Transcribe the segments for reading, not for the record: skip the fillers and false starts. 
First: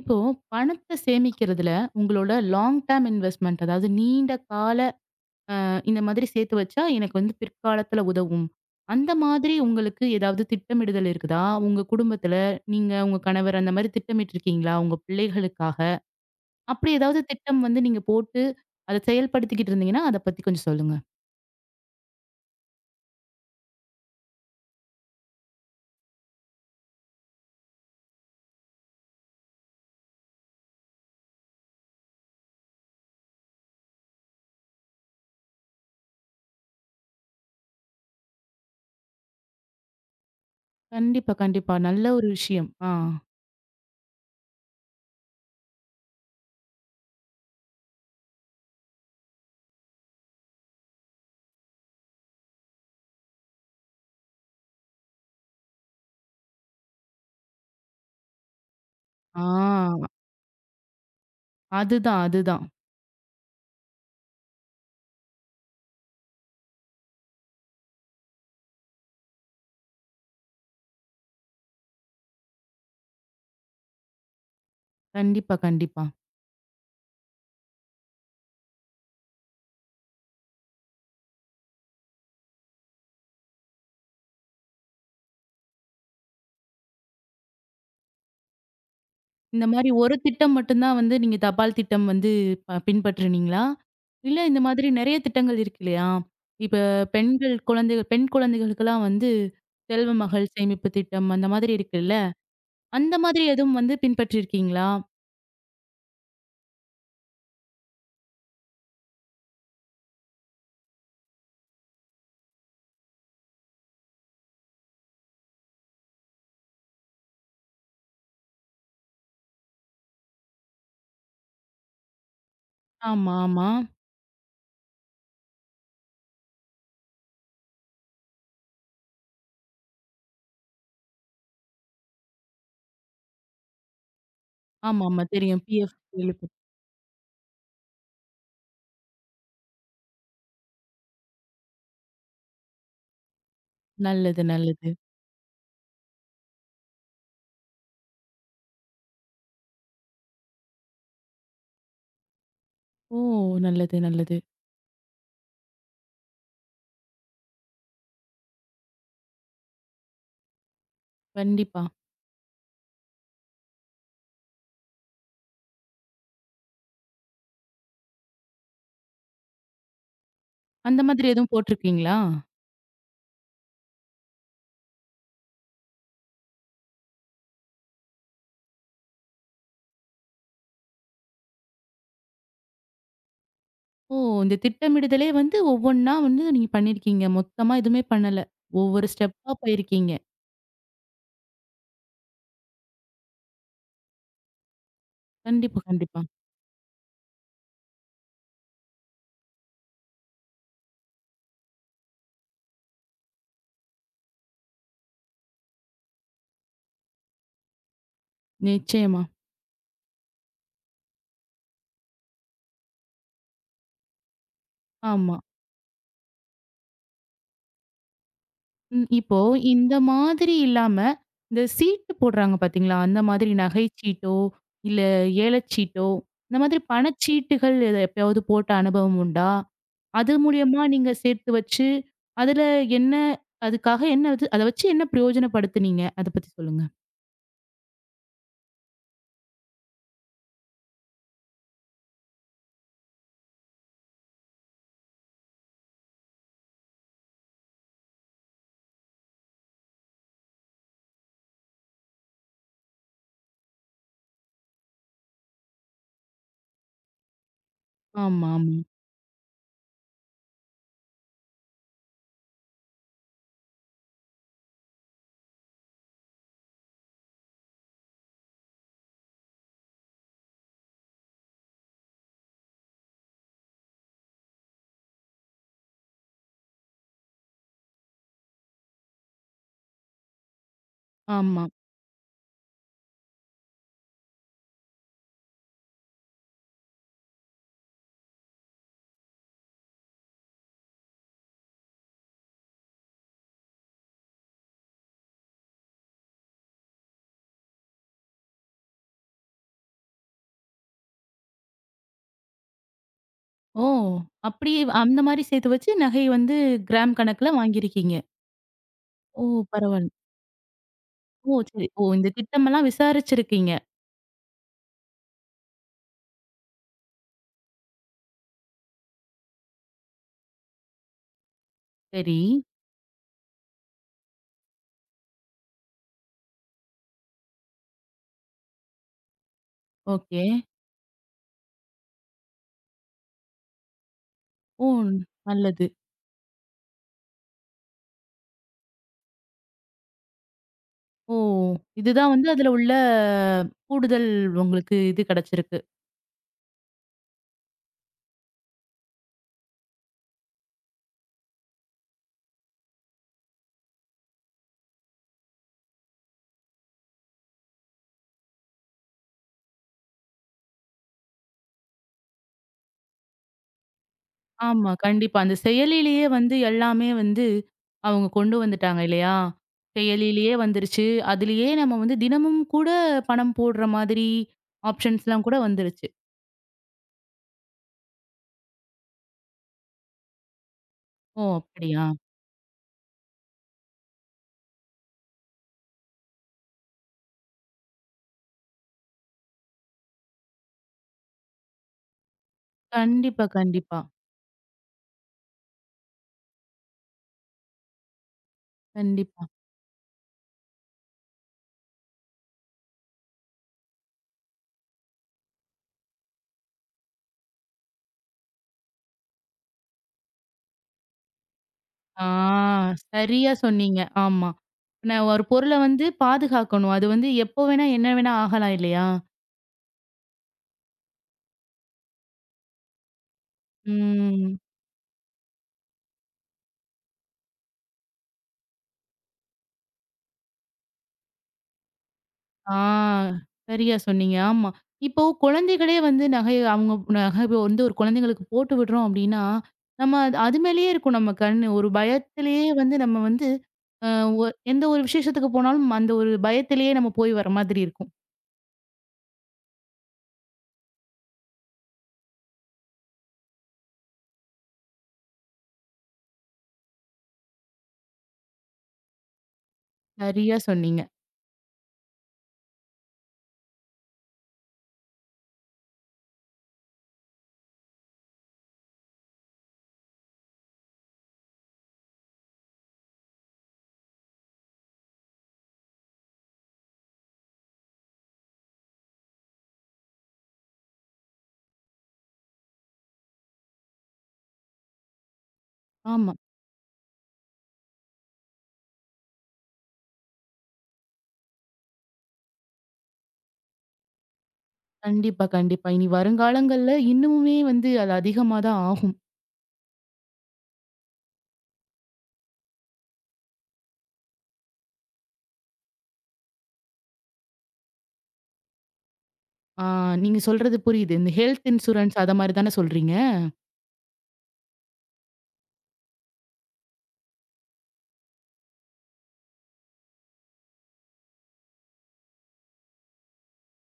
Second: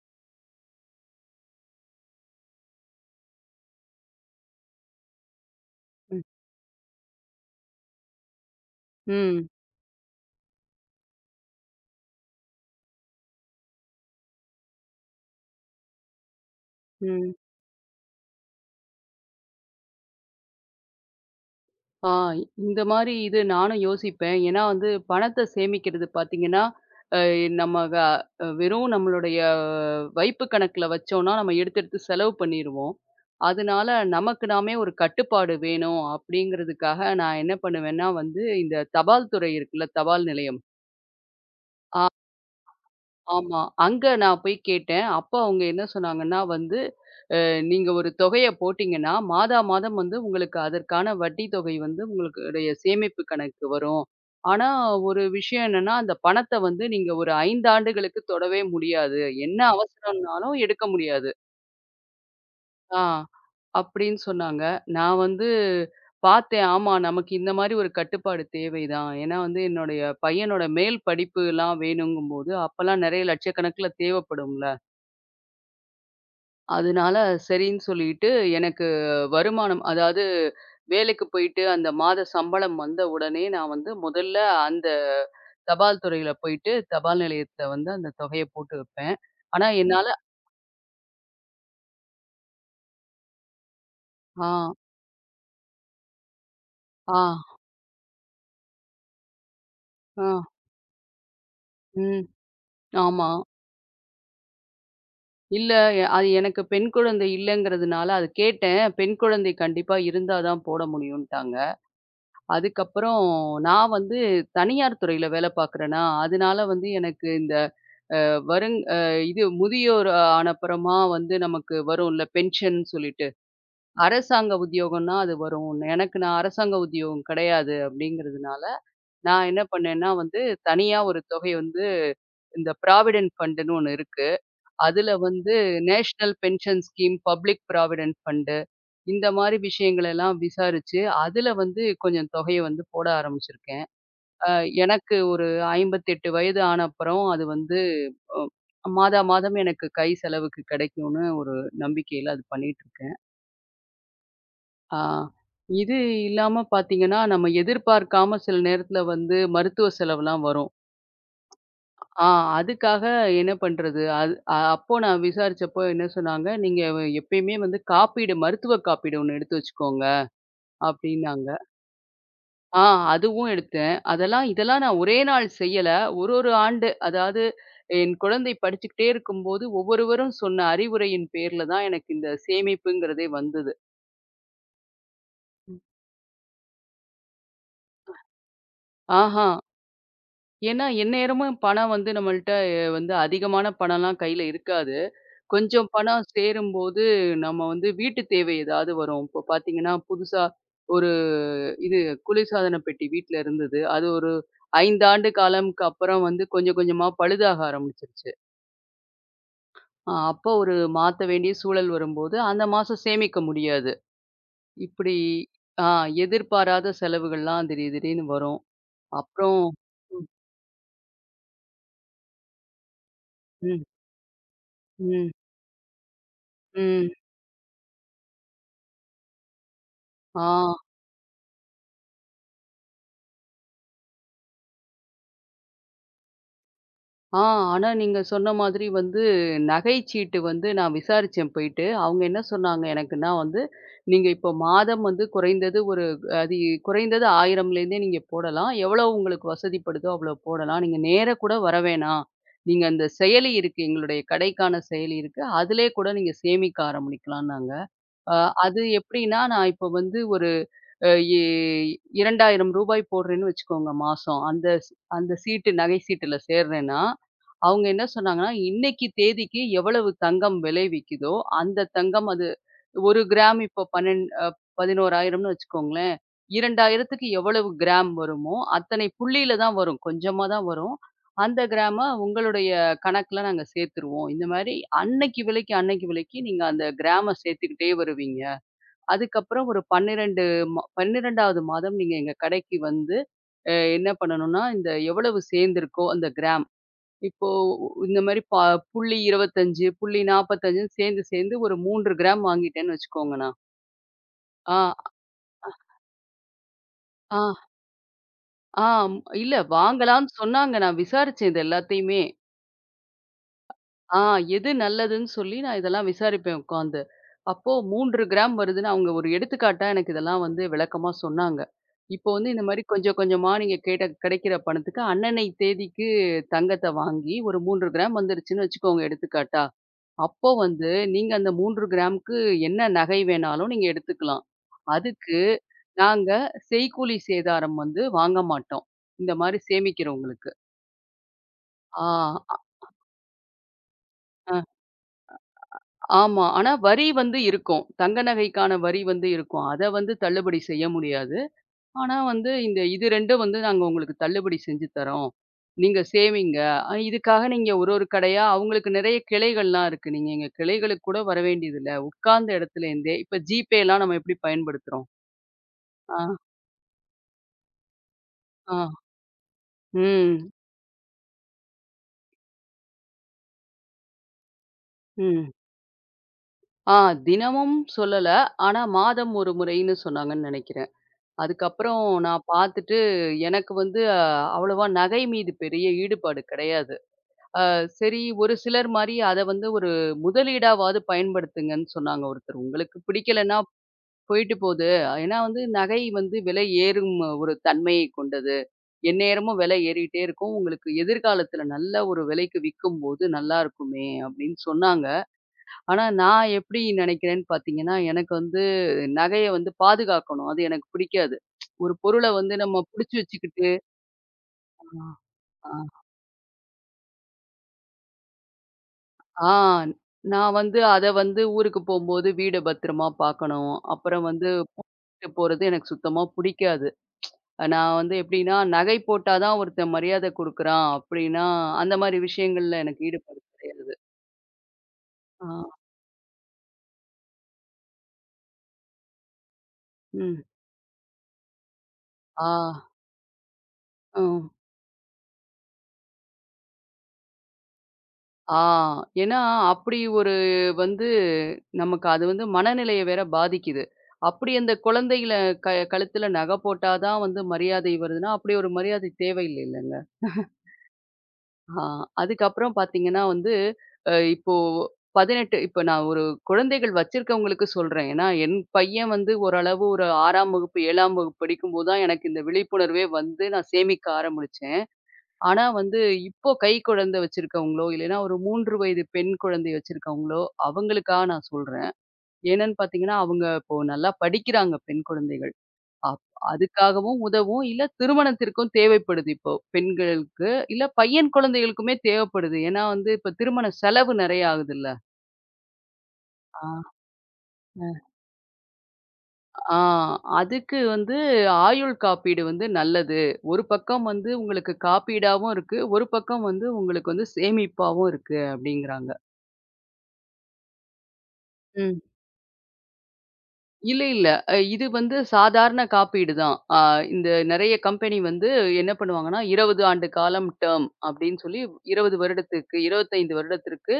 இப்போ பணத்த சேமிக்கிறதுல உங்களோட லாங் டேர்ம் இன்வெஸ்ட்மென்ட் அதாவது நீண்ட கால இந்த ம். மாதிரி சேர்த்து வச்சா எனக்கு வந்து பிற்காலத்துல உதவும். அந்த ம். மாதிரி உங்களுக்கு ஏதாவது திட்டமிடுதல் இருக்குதா? உங்க குடும்பத்துல நீங்க, உங்க கணவர் அந்த மாதிரி திட்டமிட்டுருக்கீங்களா? உங்க பிள்ளைகளுக்காக? அப்படி ஏதாவது ம். திட்டம் வந்து நீங்க போட்டு அத செயல்படுத்திக்கிட்டு இருந்தீங்கன்னா, அத பத்தி கொஞ்சம் சொல்லுங்க. ஆ இந்த மாரி இது நானும் யோசிப்பேன். ஏன்னா வந்து பணத்த சேமிக்கிறது பார்த்தீங்கன்னா, அ நம்ம க வெறும் நம்மளுடைய வைப்பு கணக்குல வச்சோம்னா, நம்ம எடுத்து எடுத்து செலவு பண்ணிருவோம். அதனால நமக்கு நாமே ஒரு கட்டுப்பாடு வேணும் அப்படிங்கிறதுக்காக நான் என்ன பண்ணுவேன்னா வந்து, இந்த தபால் துறை இருக்குல்ல, தபால் நிலையம். கண்டிப்பா, கண்டிப்பா. நல்ல ஒரு விஷயம். ஆ. ஆமா. அங்க நான் போய் கேட்டேன். அப்ப அவங்க என்ன சொன்னாங்கன்னா வந்து, அ நீங்க ஒரு தொகைய போட்டீங்கன்னா, மாதா மாதம் வந்து உங்களுக்கு அதற்கான வட்டி தொகை வந்து உங்களுடைய சேமிப்பு கணக்கு வரும். ஆனா, ஒரு விஷயம் என்னன்னா, அந்த பணத்த வந்து நீங்க ஒரு 5 ஆண்டுகளுக்கு தொடவே முடியாது. என்ன ஆ. அவசரம்னாலும் எடுக்க முடியாது. அதுதான், அதுதான். ஆ. அப்படின்னு சொன்னாங்க. நான் வந்து பார்த்தேன். ஆமா, நமக்கு இந்த மாரி ஒரு கட்டுப்பாடு தேவைதான். ஏன்னா வந்து என்னுடைய பையனோட மேல் படிப்புலாம் வேணுங்கும்போது, அப்பலாம் நெறைய லட்சக்கணக்குல தேவைப்படும்ல. கண்டிப்பா, கண்டிப்பா. அதனால சரின்னு சொல்லிட்டு எனக்கு வருமானம் அதாவது வேலைக்கு போயிட்டு அந்த மாத சம்பளம் வந்த உடனே நான் வந்து முதல்ல அந்த தபால் துறையில போயிட்டு தபால் நிலையத்துல வந்து அந்த தொகைய போட்டு வைப்பேன். ஆனா இந்த மாரி என்னால. ஒரு திட்டம் மட்டும் தான் வந்து நீங்க தபால் திட்டம் வந்து பின்பற்றுனீங்களா? இல்ல ஆ, இந்த மாதிரி நெறைய திட்டங்கள் இருக்கு இல்லையா? இப்ப ஆ, பெண்கள் குழந்தைகள் பெண் குழந்தைகளுக்கெல்லாம் வந்து செல்வ ஆ. மகள் சேமிப்பு திட்டம் அந்த மாதிரி இருக்குல்ல. ம். அந்த ஆமா. மாதிரி எதுவும் வந்து பின்பற்றியிருக்கீங்களா? இல்ல. அது எனக்கு பெண் குழந்தை இல்லங்கிறதுனால அது கேட்டேன். பெண் குழந்தை கண்டிப்பா இருந்தா தான் போட முடியும்ட்டாங்க. அதுக்கப்புறம் நான் வந்து தனியார் துறையில வேலை பார்க்குறேனா, அதனால வந்து எனக்கு இந்த வருங் அ இது முதியோர் ஆனப்புறமா வந்து நமக்கு வரும்ல பென்ஷன்னு சொல்லிட்டு. ஆமா, ஆமா. அரசாங்க உத்தியோகம்னா அது வரும். எனக்கு நான் அரசாங்க உத்தியோகம் கிடையாது அப்படிங்கிறதுனால, நான் என்ன பண்ணேன்னா வந்து தனியா ஒரு தொகை வந்து இந்த ப்ராவிடென்ட் ஃபண்டுன்னு ஒண்ணு இருக்கு. அதுல ஆமாமா வந்து தெரியும். பிஎஃப் நேஷனல் கேள்விப்பட் pension scheme, public provident fund இந்த மாரி விஷயங்கள் எல்லாம் விசாரிச்சு, அதுல வந்து கொஞ்சம் தொகைய வந்து போட ஆரம்பிச்சிருக்கேன். நல்லது, அ நல்லது. எனக்கு ஒரு 58 வயது ஆன அப்புறம் அது வந்து மாதா மாதம் எனக்கு கை செலவுக்கு கிடைக்கும்னு ஒரு நம்பிக்கையில அது பண்ணிட்டுருக்கேன். ஓ! நல்லது, நல்லது. ஆ இது இல்லாம பார்த்தீங்கன்னா, நம்ம எதிர்பார்க்காம சில நேரத்துல வந்து மருத்துவ செலவுலாம் வரும். கண்டிப்பா. ஆ அதுக்காக என்ன பண்றது? அது அப்போ நான் விசாரிச்சப்போ என்ன சொன்னாங்க, "நீங்க எப்பயுமே வந்து காப்பீடு மருத்துவ காப்பீடு ஒண்ணு எடுத்து வச்சுக்கோங்க" அந்த மாதிரி அப்டின்னாங்க. எதுவும் போட்டிருக்கீங்களா? ஆ அதுவும் எடுத்தேன். அதெல்லாம் இதெல்லாம் நான் ஒரே நாள் செய்யல. ஒரு ஒரு ஆண்டு அதாவது என் குழந்தை படிச்சுக்கிட்டே இருக்கும்போது, ஒவ்வொருவரும் சொன்ன அறிவுரையின் பேர்ல தான் எனக்கு இந்த சேமிப்புங்கிறதே வந்தது. ஓ! இந்த திட்டமிடுதலே வந்து ஒவ்வொன்னா வந்து நீங்க பண்ணியிருக்கீங்க. மொத்தமா எதுவுமே பண்ணல. ஒவ்வொரு ஆஹா! ஸ்டெப்பா போயிருக்கீங்க. ஏன்னா எந்நேரமும் பணம் வந்து நம்மள்ட்ட வந்து அதிகமான பணம்லாம் கையில இருக்காது. கண்டிப்பா, கொஞ்சம் கண்டிப்பா. பணம் சேரும்போது, நம்ம வந்து வீட்டு தேவை ஏதாவது வரும். இப்போ பார்த்தீங்கன்னா, புதுசா ஒரு இது குளிர்சாதன பெட்டி வீட்ல இருந்தது. அது ஒரு 5 ஆண்டு காலம்க்கு அப்புறம் வந்து கொஞ்சம் கொஞ்சமா பழுதாக ஆரம்பிச்சுருச்சு. நிச்சயமா. அப்போ ஒரு மாத்த வேண்டிய சூழல் வரும்போது, அந்த மாசம் சேமிக்க முடியாது. இப்படி ஆமா. ஆ எதிர்பாராத செலவுகள்லாம் திடீர் திடீர்னு வரும். ம். இப்போ அப்புறம். இந்த ம், மாதிரி இல்லாம, இந்த சீட்டு போடுறாங்க பார்த்தீங்களா? அந்த மாதிரி ம், நகைச்சீட்டோ, இல்ல ம், ஏலச்சீட்டோ, இந்த மாதிரி ம். பணச்சீட்டுகள் எத எப்பயாவது போட்ட அனுபவம் உண்டா? அது ஆ. மூலியமா நீங்க சேர்த்து வச்சு, அதுல என்ன அதுக்காக என்ன அது அத வச்சு என்ன பிரயோஜனப்படுத்துனீங்க? அத பத்தி சொல்லுங்க. ஆ, ஆனா நீங்க சொன்ன மாதிரி வந்து நகைச்சீட்டு வந்து நான் விசாரிச்சேன் போயிட்டு. அவங்க என்ன சொன்னாங்க எனக்குன்னா வந்து, "நீங்க இப்போ மாதம் வந்து குறைந்தது ஒரு அது குறைந்தது 1000லேருந்தே நீங்க போடலாம். எவ்வளோ உங்களுக்கு வசதிப்படுதோ அவ்வளோ போடலாம். நீங்க நேரா கூட வர வேணாம். நீங்க அந்த செயலி இருக்கு. எங்களுடைய கடைக்கான செயலி இருக்கு. அதிலே கூட நீங்க சேமிக்க ஆரம்பிக்கலாம்ன்னாங்க." அ ஆமா, ஆமா. அது எப்படின்னா, நான் இப்போ வந்து ஒரு அ இ ரூ. 2000 போடுறேன்னு வச்சுக்கோங்க மாசம். அந்த சீட்டு நகை சீட்டுல சேர்றேன்னா, அவங்க என்ன சொன்னாங்கன்னா, இன்னைக்கு தேதிக்கு எவ்வளவு தங்கம் விலை விக்குதோ, அந்த தங்கம் அது 1 கிராம் இப்போ பன்னெண் அ 11,000ன்னு வச்சுக்கோங்களேன். 2,000க்கு எவ்வளவு கிராம் வருமோ, அத்தனை புள்ளியில தான் வரும். கொஞ்சமா தான் வரும். அந்த ஆமா. கிராம உங்களுடைய கணக்குல நாங்க சேர்த்துருவோம். இந்த மாரி அன்னைக்கு விலைக்கு, அன்னைக்கு விலைக்கு நீங்க அந்த கிராம சேர்த்துக்கிட்டே வருவீங்க. அதுக்கப்புறம் ஒரு 12 மா 12வது மாதம் நீங்க எங்க கடைக்கு வந்து, என்ன பண்ணணும்னா, இந்த எவ்வளவு சேர்ந்திருக்கோ அந்த கிராம். இப்போ இந்த மாரி புள்ளி 25, புள்ளி 45ன்னு சேர்ந்து சேர்ந்து ஒரு 3 கிராம் வாங்கிட்டேன்னு வச்சுக்கோங்க நான். ஓ! ஆ, அப்படியே அந்த மாரி சேர்த்து வச்சு நகை வந்து கிராம் ஆ, கணக்குல வாங்கியிருக்கீங்க. ஆ. ம். ஓ! இல்ல பரவால்ல. வாங்கலாம்ன்னு சொன்னாங்க. நான் விசாரிச்சேன் ஓ! இது சரி. ஓ! எல்லாத்தையுமே. இந்த திட்டமெல்லாம் விசாரிச்சிருக்கீங்க. ஆ எது நல்லதுன்னு சொல்லி நான் இதெல்லாம் விசாரிப்பேன் உட்காந்து. அப்போ 3 கிராம் வருதுன்னு அவங்க ஒரு எடுத்துக்காட்டா எனக்கு இதெல்லாம் வந்து விளக்கமா சொன்னாங்க. இப்போ சரி. வந்து இந்த மாரி கொஞ்சம் கொஞ்சமா நீங்க கேட்ட கிடைக்கிற பணத்துக்கு அன்னனை தேதிக்கு தங்கத்த வாங்கி ஒரு 3 கிராம் வந்துருச்சுன்னு வச்சுக்கோங்க எடுத்துக்காட்டா. ஓகே. அப்போ வந்து நீங்க அந்த 3 கிராமுக்கு என்ன நகை வேணாலும் நீங்க எடுத்துக்கலாம். ஓ! அதுக்கு நல்லது. நாங்க செய்கூலி சேதாரம் வந்து வாங்க மாட்டோம். இந்த மாரி சேமிக்கிறவங்களுக்கு. ஓ! ஆ. இதுதான் வந்து அதுல உள்ள கூடுதல் அ உங்களுக்கு இது கிடைச்சிருக்கு. ஆமா. ஆனா வரி வந்து இருக்கும். தங்க நகைக்கான வரி வந்து இருக்கும். அத வந்து தள்ளுபடி செய்ய முடியாது. ஆனா வந்து இந்த இது 2ம் வந்து நாங்க உங்களுக்கு தள்ளுபடி செஞ்சு தர்றோம். நீங்க சேவிங்க. இதுக்காக நீங்க ஒரு ஒரு கடையா அவங்களுக்கு நெறைய கிளைகள்லாம் இருக்கு. நீங்க எங்க கிளைகளுக்கு கூட வர வேண்டியதில்ல. உட்கார்ந்த இடத்துல இருந்தே இப்ப ஜிபேலாம் நம்ம எப்படி ஆமா, பயன்படுத்துறோம்? கண்டிப்பா. அந்த செயலிலேயே ஆ, வந்து எல்லாமே வந்து அவங்க கொண்டு ஆ. வந்துட்டாங்க இல்லையா? ம், செயலிலேயே வந்துருச்சு. அதுலயே நம்ம வந்து தினமும் கூட பணம் போடுற மாதிரி ஆப்ஷன்ஸ்லாம் ம். கூட வந்துருச்சு. ஆ தினமும் சொல்லல. ஆனா மாதம் ஒரு முறைன்னு சொன்னாங்கன்னு நெனைக்கிறேன். ஓ! அதுக்கப்புறம் அப்படியா? நான் பார்த்துட்டு, எனக்கு வந்து அவ்வளவா நகை மீது பெரிய ஈடுபாடு கிடையாது. சரி ஒரு சிலர் மாரி அத வந்து ஒரு முதலீடாவாவது பயன்படுத்துங்கன்னு சொன்னாங்க ஒருத்தர். உங்களுக்கு கண்டிப்பா, பிடிக்கலன்னா கண்டிப்பா, போயிட்டு போது. ஏன்னா வந்து நகை வந்து விலை ஏறும் ஒரு தன்மையை கொண்டது. கண்டிப்பா. எந்நேரமும் விலை ஏறிட்டே இருக்கும். உங்களுக்கு எதிர்காலத்தில நல்ல ஒரு விலைக்கு விக்கும்போது நல்லா இருக்குமே! அப்படின்னு சொன்னாங்க. ஆனா, நான் எப்படி நினைக்கிறேன்னு பார்த்தீங்கன்னா, எனக்கு வந்து நகைய வந்து பாதுகாக்கணும். அது எனக்கு பிடிக்காது. ஒரு பொருள ஆ வந்து நம்ம புடிச்சு சரியா வச்சுக்கிட்டு. சொன்னீங்க. ஆமா. நான் ஒரு ஆ, பொருள வந்து பாதுகாக்கணும். அது வந்து எப்போ வேணா, என்ன வேணா ஆகலாம் இல்லையா? ஆ. நான் வந்து அத வந்து ஊருக்கு போம்போது வீட பத்திரமா பார்க்கணும். அப்புறம் வந்து ம். விட்டு போறது எனக்கு சுத்தமா புடிக்காது. நான் வந்து எப்படின்னா, நகை போட்டா தான் ஒருத்தன் மரியாதை குடுக்குறான் அப்படின்னா, அந்த மாரி ஆ விஷயங்கள்ல எனக்கு ஈடுபாடு கிடையாது. சரியா சொன்னீங்க. ஆமா. இப்போ ஆ, குழந்தைகளே வந்து நகை அவங்க நகை வந்து ஒரு குழந்தைங்களுக்கு போட்டு விடுறோம் அப்படின்னா, நம்ம அது ம். அது மேலேயே இருக்கும் நம்ம கண்ணு. ஒரு ஆ, பயத்திலேயே வந்து நம்ம வந்து அ ஒ ம். எந்த ஒரு விசேஷத்துக்கு போனாலும் அந்த ஒரு பயத்திலேயே நம்ம போய் வர மாதிரி இருக்கும். ஆ. ஏன்னா, அப்படி ஒரு வந்து நமக்கு அது வந்து மனநிலைய வேற பாதிக்குது. அப்படி அந்த குழந்தைகள கழுத்துல நகை போட்டா தான் வந்து மரியாதை வருதுன்னா, அப்படி ஒரு மரியாதை தேவையில்லைல்லங்க. சரியா சொன்னீங்க. ஆ அதுக்கப்புறம் பார்த்தீங்கன்னா வந்து, அ இப்போ 18 இப்ப நான் ஒரு குழந்தைகள் வச்சிருக்கவங்களுக்கு சொல்றேன். ஏன்னா, என் பையன் வந்து ஓரளவு ஒரு 6ஆம் வகுப்பு, 7ஆம் வகுப்பு படிக்கும்போது தான் எனக்கு இந்த விழிப்புணர்வே வந்து நான் சேமிக்க ஆரம்பிச்சேன். ஆனா வந்து இப்போ கைக்குழந்தை வச்சிருக்கவங்களோ, இல்லைன்னா ஒரு 3 வயது பெண் குழந்தை வச்சிருக்கவங்களோ, அவங்களுக்காக நான் சொல்றேன். ஏன்னன்னு பார்த்தீங்கன்னா, அவங்க இப்போ நல்லா படிக்கிறாங்க பெண் குழந்தைகள். அப் ஆமா. அதுக்காகவும் உதவும். இல்ல திருமணத்திற்கும் தேவைப்படுது இப்போ பெண்களுக்கு. இல்ல பையன் குழந்தைகளுக்குமே தேவைப்படுது. ஏன்னா வந்து இப்ப திருமண செலவு நெறைய ஆகுதுல்ல. கண்டிப்பா, கண்டிப்பா. இனி ஆ. வருங்காலங்கள்ல இன்னமுமே ஆ. வந்து அது அதிகமா தான் ஆகும். ஆ அதுக்கு வந்து ஆயுள் காப்பீடு வந்து நல்லது. ஒரு பக்கம் வந்து உங்களுக்கு காப்பீடாவும் இருக்கு. ஒரு பக்கம் வந்து உங்களுக்கு வந்து சேமிப்பாவும் இருக்கு அப்படிங்கிறாங்க. ஆ நீங்க சொல்றது புரியுது. இந்த ஹெல்த் இன்சூரன்ஸ் அத மாரி தானே சொல்றீங்க? இல்ல, இல்ல. இது வந்து சாதாரண காப்பீடு தான். இந்த நெறைய கம்பெனி வந்து என்ன பண்ணுவாங்கன்னா, 20 ஆண்டு காலம் டெர்ம் அப்படின்னு சொல்லி 20 வருடத்திற்கு 25 வருடத்திற்கு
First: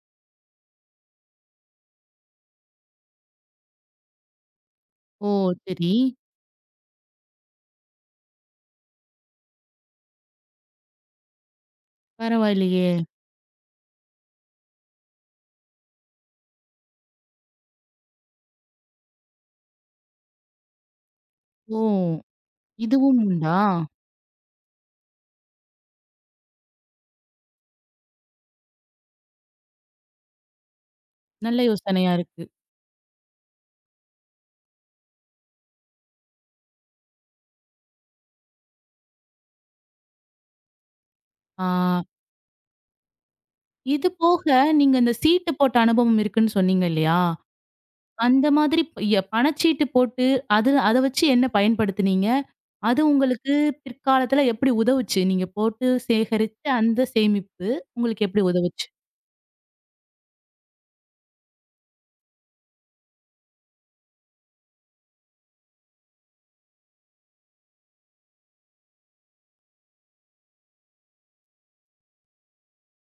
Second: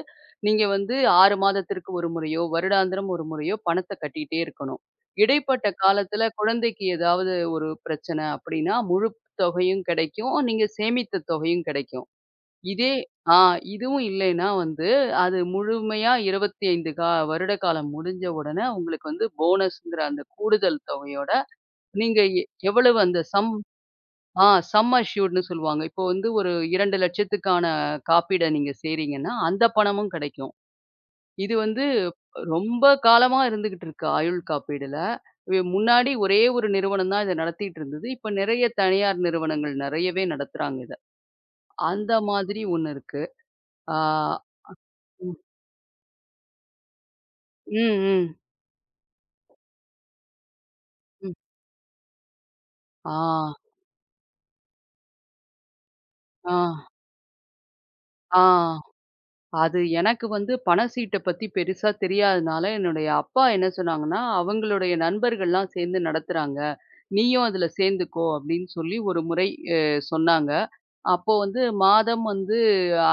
நீங்க வந்து 6 மாதத்திற்கு ஒரு முறையோ, வருடாந்திரம் ஒரு முறையோ பணத்த கட்டிட்டே இருக்கணும். ஓ! இடைப்பட்ட சரி. காலத்துல குழந்தைக்கு ஏதாவது ஒரு பிரச்சனை அப்படின்னா, முழு தொகையும் கிடைக்கும். நீங்க சேமித்த தொகையும் கிடைக்கும். இதே. பரவாயில்லையே! ஆ இதுவும் இல்லைன்னா வந்து, அது முழுமையா 25 வருட காலம் முடிஞ்ச உடனே உங்களுக்கு வந்து போனஸ்ங்கிற அந்த கூடுதல் தொகையோட, ஓ! நீங்க எவ்வளவு அந்த இதுவும் உண்டா? ஆ சம் அஷ்யூர்ட்ன்னு சொல்லுவாங்க. இப்போ வந்து ஒரு 2,00,000த்துக்கான காப்பீட நீங்க செய்றீங்கன்னா, அந்த பணமும் கிடைக்கும். இது நல்ல வந்து யோசனையா இருக்கு. ரொம்ப காலமா இருந்துகிட்டு இருக்கு ஆயுள் காப்பீடுல. முன்னாடி ஒரே ஒரு நிறுவனம் தான் இத நடத்திட்டு இருந்தது. இப்ப நிறைய தனியார் நிறுவனங்கள் நிறையவே நடத்துறாங்க இத. ஆ அந்த மாதிரி ஒண்ணு இருக்கு. ஆ. இது போக நீங்க இந்த சீட்டு போட்ட அனுபவம் இருக்குன்னு சொன்னீங்க இல்லையா? ம், ம், அந்த மாதிரி ப- எ பணச்சீட்டு போட்டு அது அத வச்சு ம். என்ன பயன்படுத்துனீங்க? அது ஆ, உங்களுக்கு பிற்காலத்துல எப்படி உதவுச்சு? நீங்க போட்டு ஆ, சேகரிச்ச அந்த சேமிப்பு உங்களுக்கு ஆ. எப்படி உதவுச்சு? அது எனக்கு வந்து பண சீட்ட பத்தி பெருசா தெரியாதனால, என்னுடைய அப்பா என்ன சொன்னாங்கன்னா, அவங்களுடைய நண்பர்கள்லாம் சேர்ந்து நடத்துறாங்க. நீயும் அதுல சேர்ந்துக்கோ அப்படின்னு சொல்லி ஒரு முறை அ சொன்னாங்க. அப்போ வந்து மாதம் வந்து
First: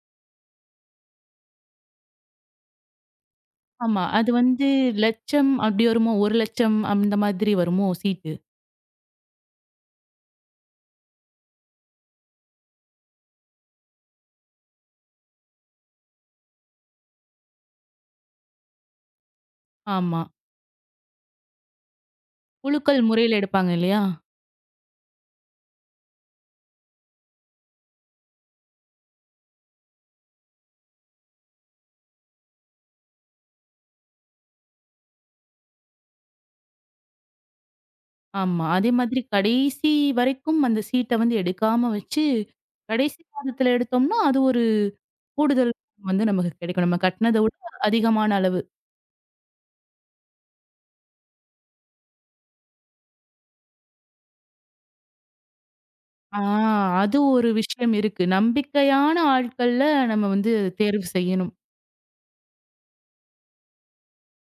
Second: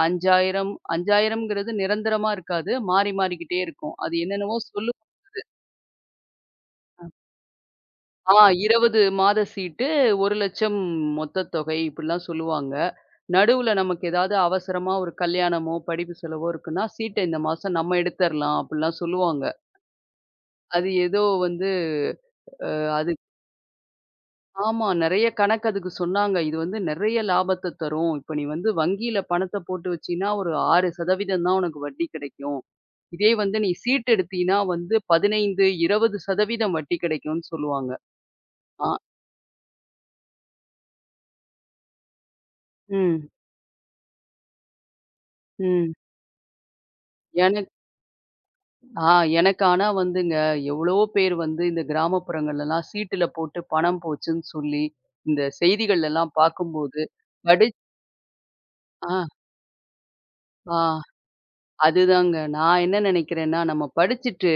5000 5000ங்கிறது நிரந்தரமா இருக்காது. மாறி மாறிக்கிட்டே இருக்கும். ஆமா. அது அது என்னென்னவோ வந்து சொல்லு. லட்சம் அப்படி வருமோ? 1,00,000 அந்த மாதிரி வருமோ சீட்டு? ஆ 20 மாத சீட்டு 1,00,000 மொத்த தொகை இப்படிலாம் சொல்லுவாங்க. நடுவுல நமக்கு ஏதாவது அவசரமா ஒரு கல்யாணமோ, படிப்பு செலவோ இருக்குன்னா, சீட்ட இந்த மாசம் நம்ம எடுத்தரலாம் அப்படிலாம் சொல்லுவாங்க. ஆமா. அது ஏதோ வந்து குலுக்கல் அது முறையில எடுப்பாங்க இல்லையா? ஆமா நெறைய கணக்கு அதுக்கு சொன்னாங்க. இது வந்து நெறைய லாபத்த தரும். இப்ப நீ வந்து வங்கியில பணத்த போட்டு வச்சீன்னா, ஒரு 6% தான் உனக்கு வட்டி கிடைக்கும். இதே வந்து நீ சீட் எடுத்தீன்னா வந்து 15, 20% வட்டி கிடைக்கும்னு சொல்லுவாங்க. ஆமா. அதே ஆ. மாதிரி கடைசி வரைக்கும் அந்த சீட்ட வந்து எடுக்காம வச்சு, கடைசி ம். மாதத்துல எடுத்தோம்னா, அது ஒரு கூடுதல் ம். வந்து நமக்கு கிடைக்கும். நம்ம கட்டினத விட ஏன்னா அதிகமான அளவு. ஆ எனக்கு ஆனா வந்துங்க, எவ்வளவோ பேர் வந்து இந்த கிராமப்புறங்கள்லலாம் சீட்டுல போட்டு பணம் போச்சுன்னு சொல்லி, இந்த செய்திகள்லலாம் ஆ பார்க்கும்போது, அது ஒரு படி விஷயம் இருக்கு. ஆ, நம்பிக்கையான ஆட்கள்ல நம்ம வந்து ஆ தேர்வு செய்யணும். அதுதாங்க. நான் என்ன நெனைக்கிறேன்னா, நம்ம படிச்சுட்டு,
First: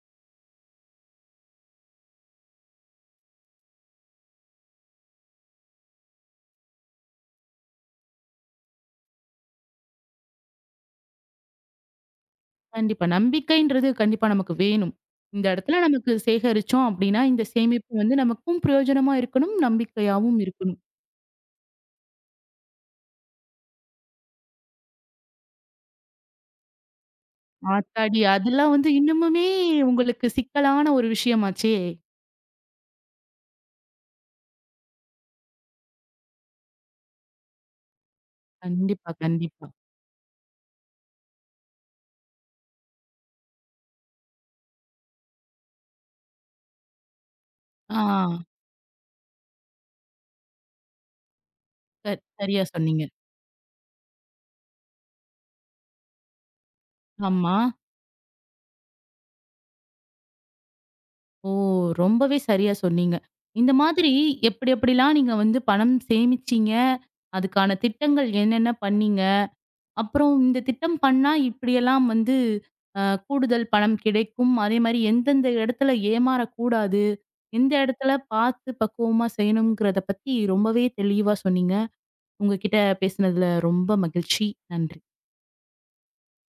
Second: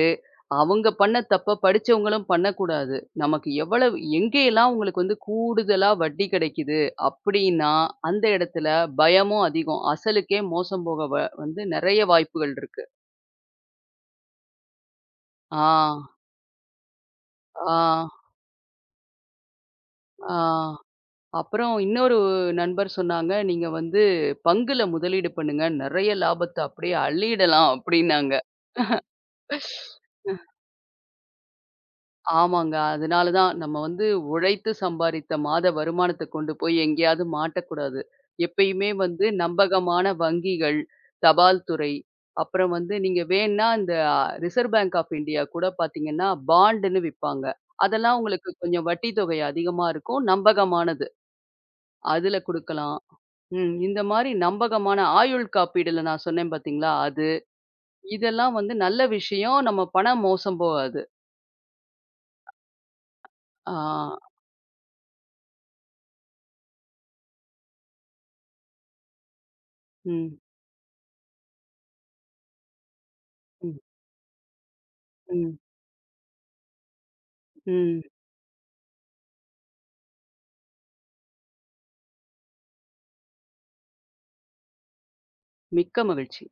அவங்க பண்ண தப்ப படிச்சவங்களும் பண்ணக்கூடாது. நமக்கு எவ்வளவு எங்கேயெல்லாம் உங்களுக்கு வந்து கூடுதலா வட்டி கிடைக்குது அப்படின்னா, அந்த இடத்துல பயமும் அதிகம். அசலுக்கே மோசம் போக வந்து நெறைய வாய்ப்புகள் இருக்கு. கண்டிப்பா. நம்பிக்கைன்றது கண்டிப்பா நமக்கு வேணும். இந்த ஆ, இடத்துல நமக்கு சேகரிச்சோம் அப்படின்னா, இந்த ஆ, சேமிப்பு வந்து நமக்கும் பிரயோஜனமா இருக்கணும், ஆ. நம்பிக்கையாவும் இருக்கணும். அப்புறம் இன்னொரு நண்பர் சொன்னாங்க, "நீங்க வந்து பங்குல முதலீடு பண்ணுங்க. நெறைய லாபத்த அப்படியே அள்ளிடலாம்" ஆத்தாடி! அப்படின்னாங்க. அதெல்லாம் வந்து இன்னமுமே உங்களுக்கு சிக்கலான ஒரு விஷயமாச்சே! ஆமாங்க. அதனால தான் நம்ம வந்து உழைத்து சம்பாரித்த மாத வருமானத்த கொண்டு போய் எங்கேயாவது மாட்டக்கூடாது. எப்பயுமே கண்டிப்பா, வந்து கண்டிப்பா. நம்பகமான வங்கிகள், தபால் துறை, அப்புறம் வந்து நீங்க வேண்ணா இந்த ரிசர்வ் பேங்க் ஆஃப் இந்தியா கூட பார்த்தீங்கன்னா, பாண்டுன்னு விப்பாங்க. ஆ அதெல்லாம் உங்களுக்கு கொஞ்சம் வட்டி தொகை அதிகமா இருக்கும். நம்பகமானது. ச அதுல சரியா குடுக்கலாம். சொன்னீங்க. ம். இந்த மாரி நம்பகமான ஆயுள் காப்பீடுல நான் சொன்னேன் பார்த்தீங்களா? அது. ஆமா. இதெல்லாம் வந்து நல்ல விஷயம். நம்ம பணம் மோசம் போகாது. ஓ! ரொம்பவே சரியா சொன்னீங்க. இந்த ஆ. மாதிரி எப்படி எப்படிலாம் நீங்க வந்து பணம் சேமிச்சீங்க? அதுக்கான திட்டங்கள் என்னென்ன பண்ணீங்க? அப்புறம் ம். இந்த திட்டம் பண்ணா இப்படியெல்லாம் வந்து கூடுதல் ம். பணம் கிடைக்கும். அதே மாரி எந்தெந்த ம். இடத்துல ஏமாறக்கூடாது? எந்த ம். இடத்துல பார்த்து பக்குவமா செய்யணுங்கிறத பத்தி ரொம்பவே தெளிவா சொன்னீங்க. உங்ககிட்ட பேசினதுல ரொம்ப மகிழ்ச்சி. நன்றி. மிக்க மகிழ்ச்சி.